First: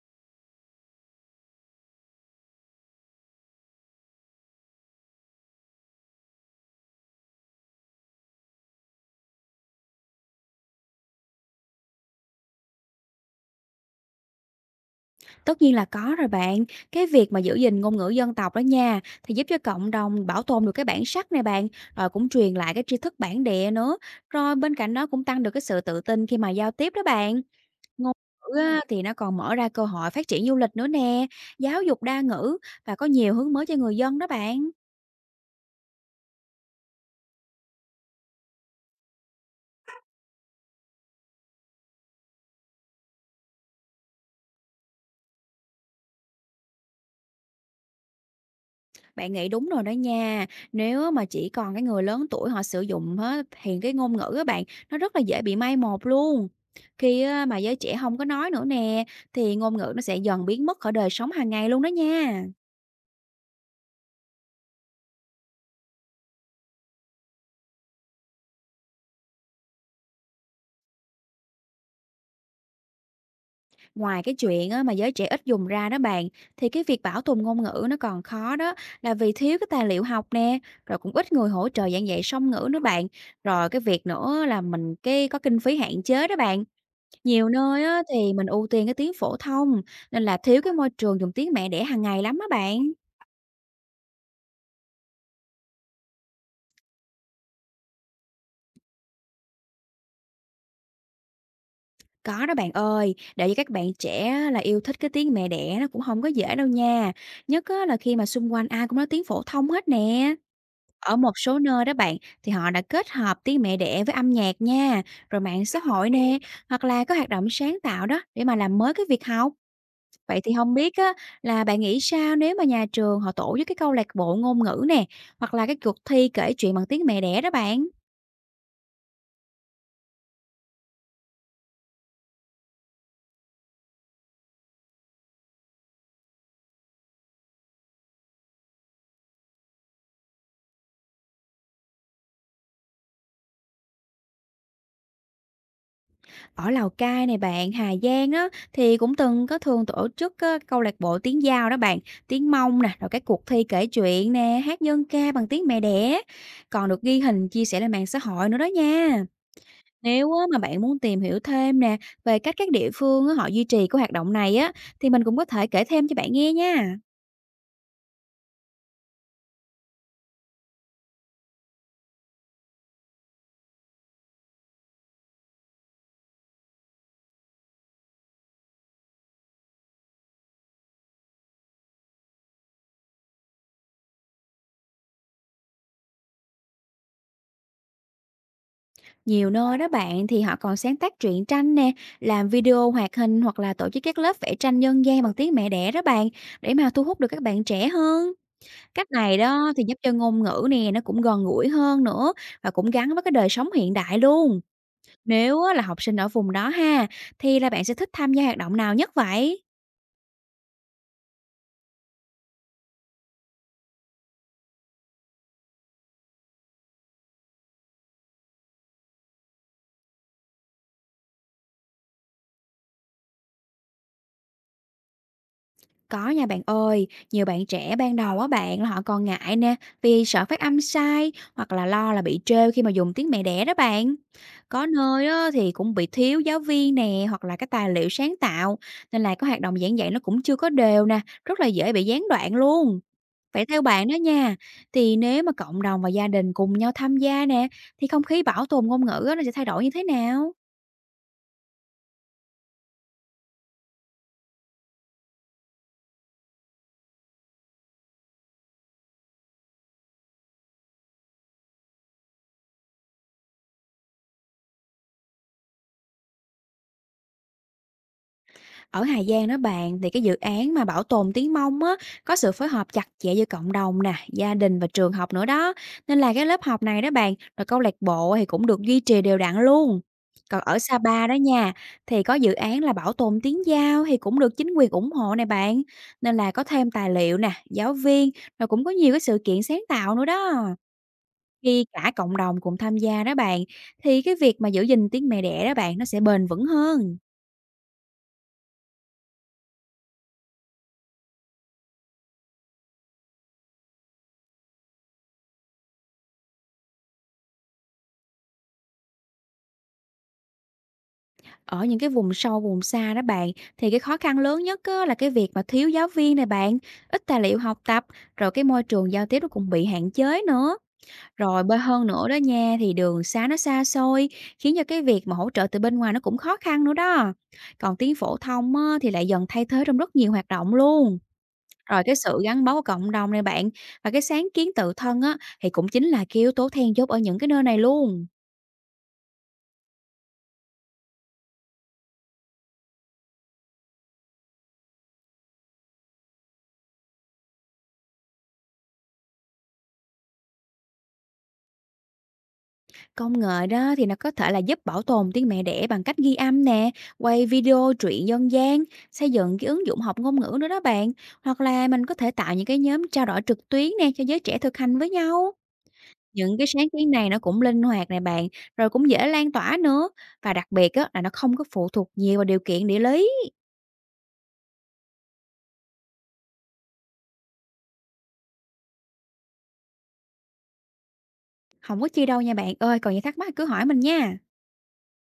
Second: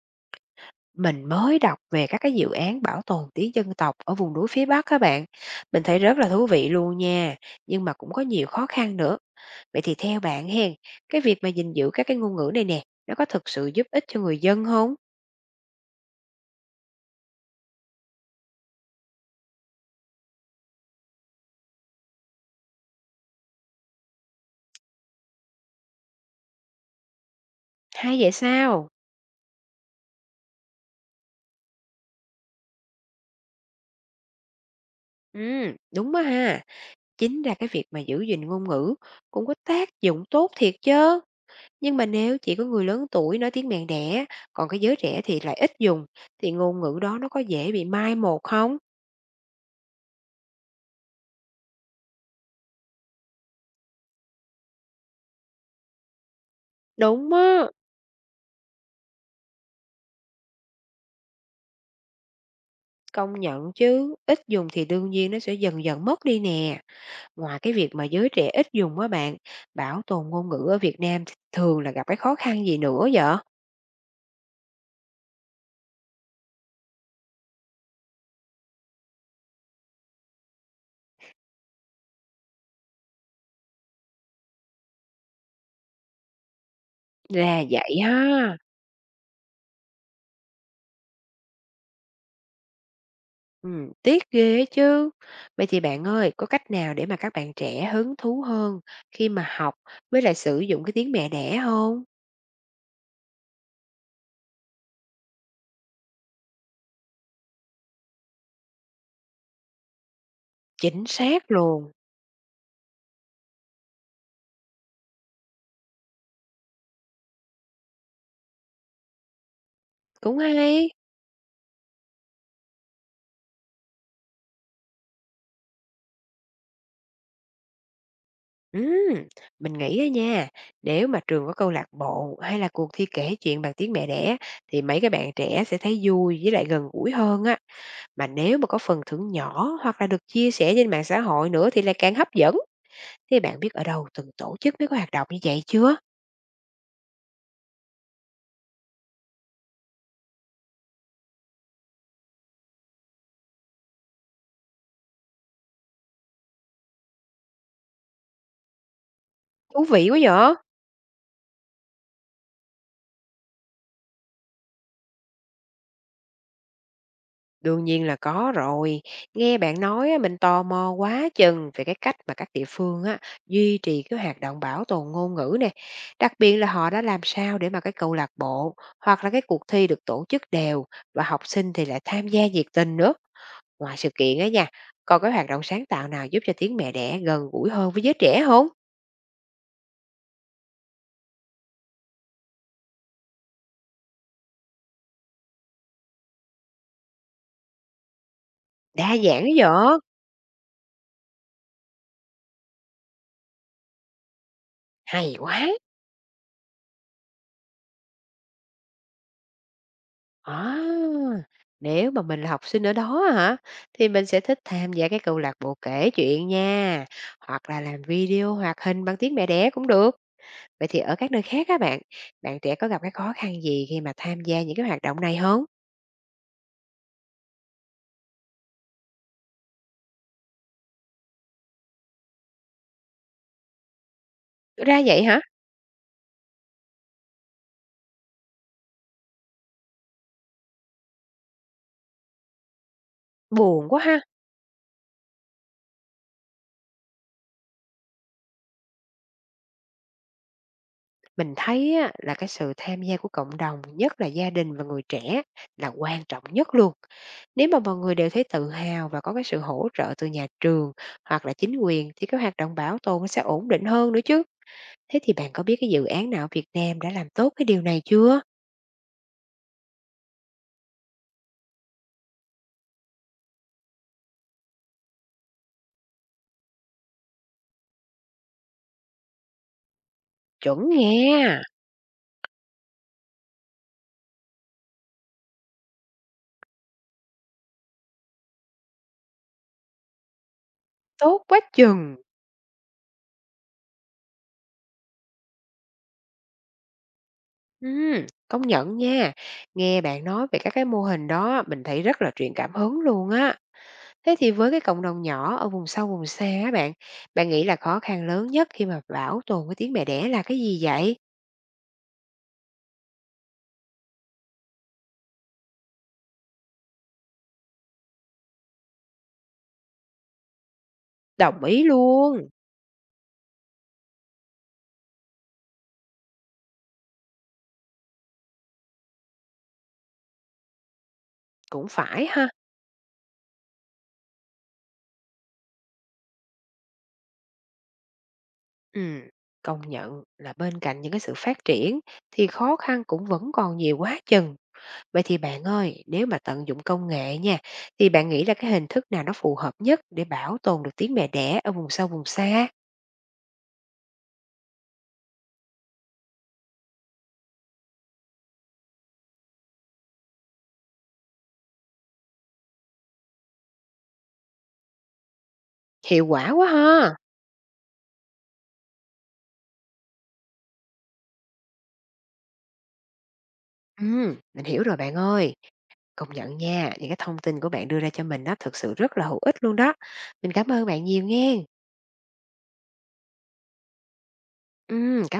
Mình mới đọc về các cái dự án bảo tồn tiếng dân tộc ở vùng núi phía Bắc các bạn. Mình thấy rất là thú vị luôn nha, nhưng mà cũng có nhiều khó khăn nữa. Vậy thì theo bạn hen, cái việc mà gìn giữ các cái ngôn ngữ này nè, nó có thực sự giúp ích cho người dân không? Tất nhiên là có rồi bạn. Cái việc mà giữ gìn ngôn ngữ dân tộc đó nha, thì giúp cho cộng đồng bảo tồn được cái bản sắc này bạn, rồi cũng truyền lại cái tri thức bản địa nữa. Rồi bên cạnh đó cũng tăng được cái sự tự tin khi mà giao tiếp đó bạn. Ngôn Hay vậy ngữ á, sao? thì nó còn mở ra cơ hội phát triển du lịch nữa nè, giáo dục đa ngữ và có nhiều hướng mới cho người dân đó bạn. Ừ, đúng đó ha. Chính ra cái việc mà giữ gìn ngôn ngữ cũng có tác dụng tốt thiệt chứ. Nhưng mà nếu chỉ có người lớn tuổi nói tiếng mẹ đẻ, còn cái giới trẻ thì lại ít dùng, thì ngôn ngữ đó nó có dễ bị mai một không? Bạn nghĩ đúng rồi đó nha. Nếu á mà chỉ còn cái người lớn tuổi họ sử dụng á, thì cái ngôn ngữ á bạn, nó rất là dễ bị mai một luôn. Khi Đúng á mà á. giới trẻ không có nói nữa nè, thì ngôn ngữ nó sẽ dần biến mất khỏi đời sống hàng ngày luôn đó nha. Công nhận chứ, ít dùng thì đương nhiên nó sẽ dần dần mất đi nè. Ngoài cái việc mà giới trẻ ít dùng á bạn, bảo tồn ngôn ngữ ở Việt Nam thì thường là gặp cái khó khăn gì nữa vậy? Ngoài cái chuyện á mà giới trẻ ít dùng ra đó bạn, thì cái việc bảo tồn ngôn ngữ nó còn khó đó, là vì thiếu cái tài liệu học nè, rồi cũng ít người hỗ trợ giảng dạy song ngữ nữa bạn. Rồi cái việc nữa là mình cái có kinh phí hạn chế đó bạn. Nhiều Ra nơi vậy á, thì mình ha. ưu tiên cái tiếng phổ thông, nên là thiếu cái môi trường dùng tiếng mẹ đẻ hàng ngày lắm á bạn. Ừ, tiếc ghê á chứ. Vậy thì bạn ơi, có cách nào để mà các bạn trẻ hứng thú hơn khi mà học với lại sử dụng cái tiếng mẹ đẻ không? Có đó bạn ơi, để cho các bạn trẻ á, là yêu thích cái tiếng mẹ đẻ nó cũng không có dễ đâu nha, nhất á, là khi mà xung quanh ai cũng nói tiếng phổ thông hết nè. Chính Ở một xác số nơi luôn. đó bạn, thì họ đã kết hợp tiếng mẹ đẻ với âm nhạc nha, rồi mạng xã hội nè, hoặc là có hoạt động sáng tạo đó để mà làm mới cái việc học. Cũng Vậy thì không hay. biết á, là bạn nghĩ sao nếu mà nhà trường họ tổ chức cái câu lạc bộ ngôn ngữ nè, hoặc là cái cuộc thi kể chuyện bằng tiếng mẹ đẻ đó bạn? Ừm, mình nghĩ á nha, nếu mà trường có câu lạc bộ hay là cuộc thi kể chuyện bằng tiếng mẹ đẻ thì mấy cái bạn trẻ sẽ thấy vui với lại gần gũi hơn á. Mà nếu mà có phần thưởng nhỏ hoặc là được chia sẻ trên mạng xã hội nữa thì lại càng hấp dẫn. Thì bạn biết ở đâu từng tổ chức mấy cái hoạt động như vậy chưa? Ở Lào Cai này bạn, Hà Giang á, thì cũng từng có thường tổ chức á câu lạc bộ tiếng Dao đó bạn, tiếng Mông nè, rồi cái cuộc thi kể chuyện nè, hát dân ca bằng tiếng mẹ đẻ, còn được ghi hình chia sẻ lên mạng xã hội nữa đó nha. Thú vị quá Nếu á vậy. mà bạn muốn tìm hiểu thêm nè, về cách các địa phương á họ duy trì cái hoạt động này á, thì mình cũng có thể kể thêm cho bạn nghe nha. Đương nhiên là có rồi. Nghe bạn nói á, mình tò mò quá chừng về cái cách mà các địa phương á, duy trì cái hoạt động bảo tồn ngôn ngữ nè. Đặc biệt là họ đã làm sao để mà cái câu lạc bộ hoặc là cái cuộc thi được tổ chức đều và học sinh thì lại tham gia nhiệt tình nữa. Ngoài sự kiện á nha, còn cái hoạt động sáng tạo nào giúp cho tiếng mẹ đẻ gần gũi hơn với giới trẻ không? Nhiều nơi đó bạn thì họ còn sáng tác truyện tranh nè, làm video hoạt hình hoặc là tổ chức các lớp vẽ tranh dân gian bằng tiếng mẹ đẻ đó bạn, để mà thu hút được các bạn trẻ hơn. Cách Đa này dạng đó đó thì giúp vợ. cho ngôn ngữ nè nó cũng gần gũi hơn nữa và cũng gắn với cái đời sống hiện đại luôn. Hay Nếu quá. á, là học sinh ở vùng đó ha, thì là bạn sẽ thích tham gia hoạt động nào nhất vậy? À, nếu mà mình là học sinh ở đó hả, thì mình sẽ thích tham gia cái câu lạc bộ kể chuyện nha, hoặc là làm video hoạt hình bằng tiếng mẹ đẻ cũng được. Vậy thì ở các nơi khác các bạn, bạn trẻ có gặp cái khó khăn gì khi mà tham gia những cái hoạt động này hông? Có nha bạn ơi, nhiều bạn trẻ ban đầu á bạn là họ còn ngại nè, vì sợ phát âm sai hoặc là lo là bị trêu khi mà dùng tiếng mẹ đẻ đó bạn. Có Ra vậy nơi hả? á, thì cũng bị thiếu giáo viên nè hoặc là cái tài liệu sáng tạo, nên là cái hoạt động giảng dạy nó cũng chưa có đều nè, rất là dễ bị gián đoạn luôn. Vậy theo Buồn quá bạn đó ha. nha, thì nếu mà cộng đồng và gia đình cùng nhau tham gia nè, thì không khí bảo tồn ngôn ngữ á, nó sẽ thay đổi như thế nào? Mình thấy á, là cái sự tham gia của cộng đồng, nhất là gia đình và người trẻ là quan trọng nhất luôn. Nếu mà mọi người đều thấy tự hào và có cái sự hỗ trợ từ nhà trường hoặc là chính quyền thì cái hoạt động bảo tồn nó sẽ ổn định hơn nữa chứ. Thế thì bạn có biết cái dự án nào ở Việt Nam đã làm tốt cái điều này chưa? Ở Hà Giang đó bạn, thì cái dự án mà bảo tồn tiếng Mông á, có sự phối hợp chặt chẽ giữa cộng đồng nè, gia đình và trường học nữa đó. Nên là cái lớp học này đó bạn, rồi câu lạc bộ thì cũng được duy trì đều đặn luôn. Còn ở Chuẩn Sapa đó nghe, nha, thì có dự án là bảo tồn tiếng Dao thì cũng được chính quyền ủng hộ này bạn. Nên là có thêm tài liệu nè, giáo viên, rồi cũng có nhiều cái sự kiện sáng tạo nữa đó. tốt quá Khi cả chừng. cộng đồng cùng tham gia đó bạn, thì cái việc mà giữ gìn tiếng mẹ đẻ đó bạn, nó sẽ bền vững hơn. Công nhận nha. Nghe bạn nói về các cái mô hình đó mình thấy rất là truyền cảm hứng luôn á. Thế thì với cái cộng đồng nhỏ ở vùng sâu vùng xa á bạn, bạn nghĩ là khó khăn lớn nhất khi mà bảo tồn cái tiếng mẹ đẻ là cái gì vậy? Ở những cái vùng sâu, vùng xa đó bạn, thì cái khó khăn lớn nhất á, là cái việc mà thiếu giáo viên này bạn, ít tài liệu học tập, rồi cái môi trường giao tiếp nó cũng bị hạn chế nữa. Rồi Đồng bơi ý hơn nữa đó luôn, nha, thì đường xá nó xa xôi, khiến cho cái việc mà hỗ trợ từ bên ngoài nó cũng khó khăn nữa đó. Còn tiếng phổ thông á, thì lại dần thay thế trong rất nhiều hoạt động luôn. cũng Rồi cái phải sự ha. gắn bó của cộng đồng này bạn, và cái sáng kiến tự thân á, thì cũng chính là cái yếu tố then chốt ở những cái nơi này luôn. Ừm, công nhận là bên cạnh những cái sự phát triển thì khó khăn cũng vẫn còn nhiều quá chừng. Vậy thì bạn ơi, nếu mà tận dụng công nghệ nha, thì bạn nghĩ là cái hình thức nào nó phù hợp nhất để bảo tồn được tiếng mẹ đẻ ở vùng sâu vùng xa? Công nghệ đó thì nó có thể là giúp bảo tồn tiếng mẹ đẻ bằng cách ghi âm nè, quay video truyện dân gian, xây dựng cái ứng dụng học ngôn ngữ nữa đó bạn. Hoặc là mình có thể tạo những cái nhóm trao đổi trực tuyến nè cho giới trẻ thực hành với nhau. Hiệu quả Những cái quá sáng kiến ha. này nó cũng linh hoạt nè bạn, rồi cũng dễ lan tỏa nữa. Và đặc biệt á, là nó không có phụ thuộc nhiều vào điều kiện địa lý. Mình hiểu rồi bạn ơi. Công nhận nha, những cái thông tin của bạn đưa ra cho mình đó thực sự rất là hữu ích luôn đó. Mình cảm ơn bạn nhiều nghe. Không có chi đâu nha bạn ơi, còn gì thắc mắc cứ hỏi mình nha. Cảm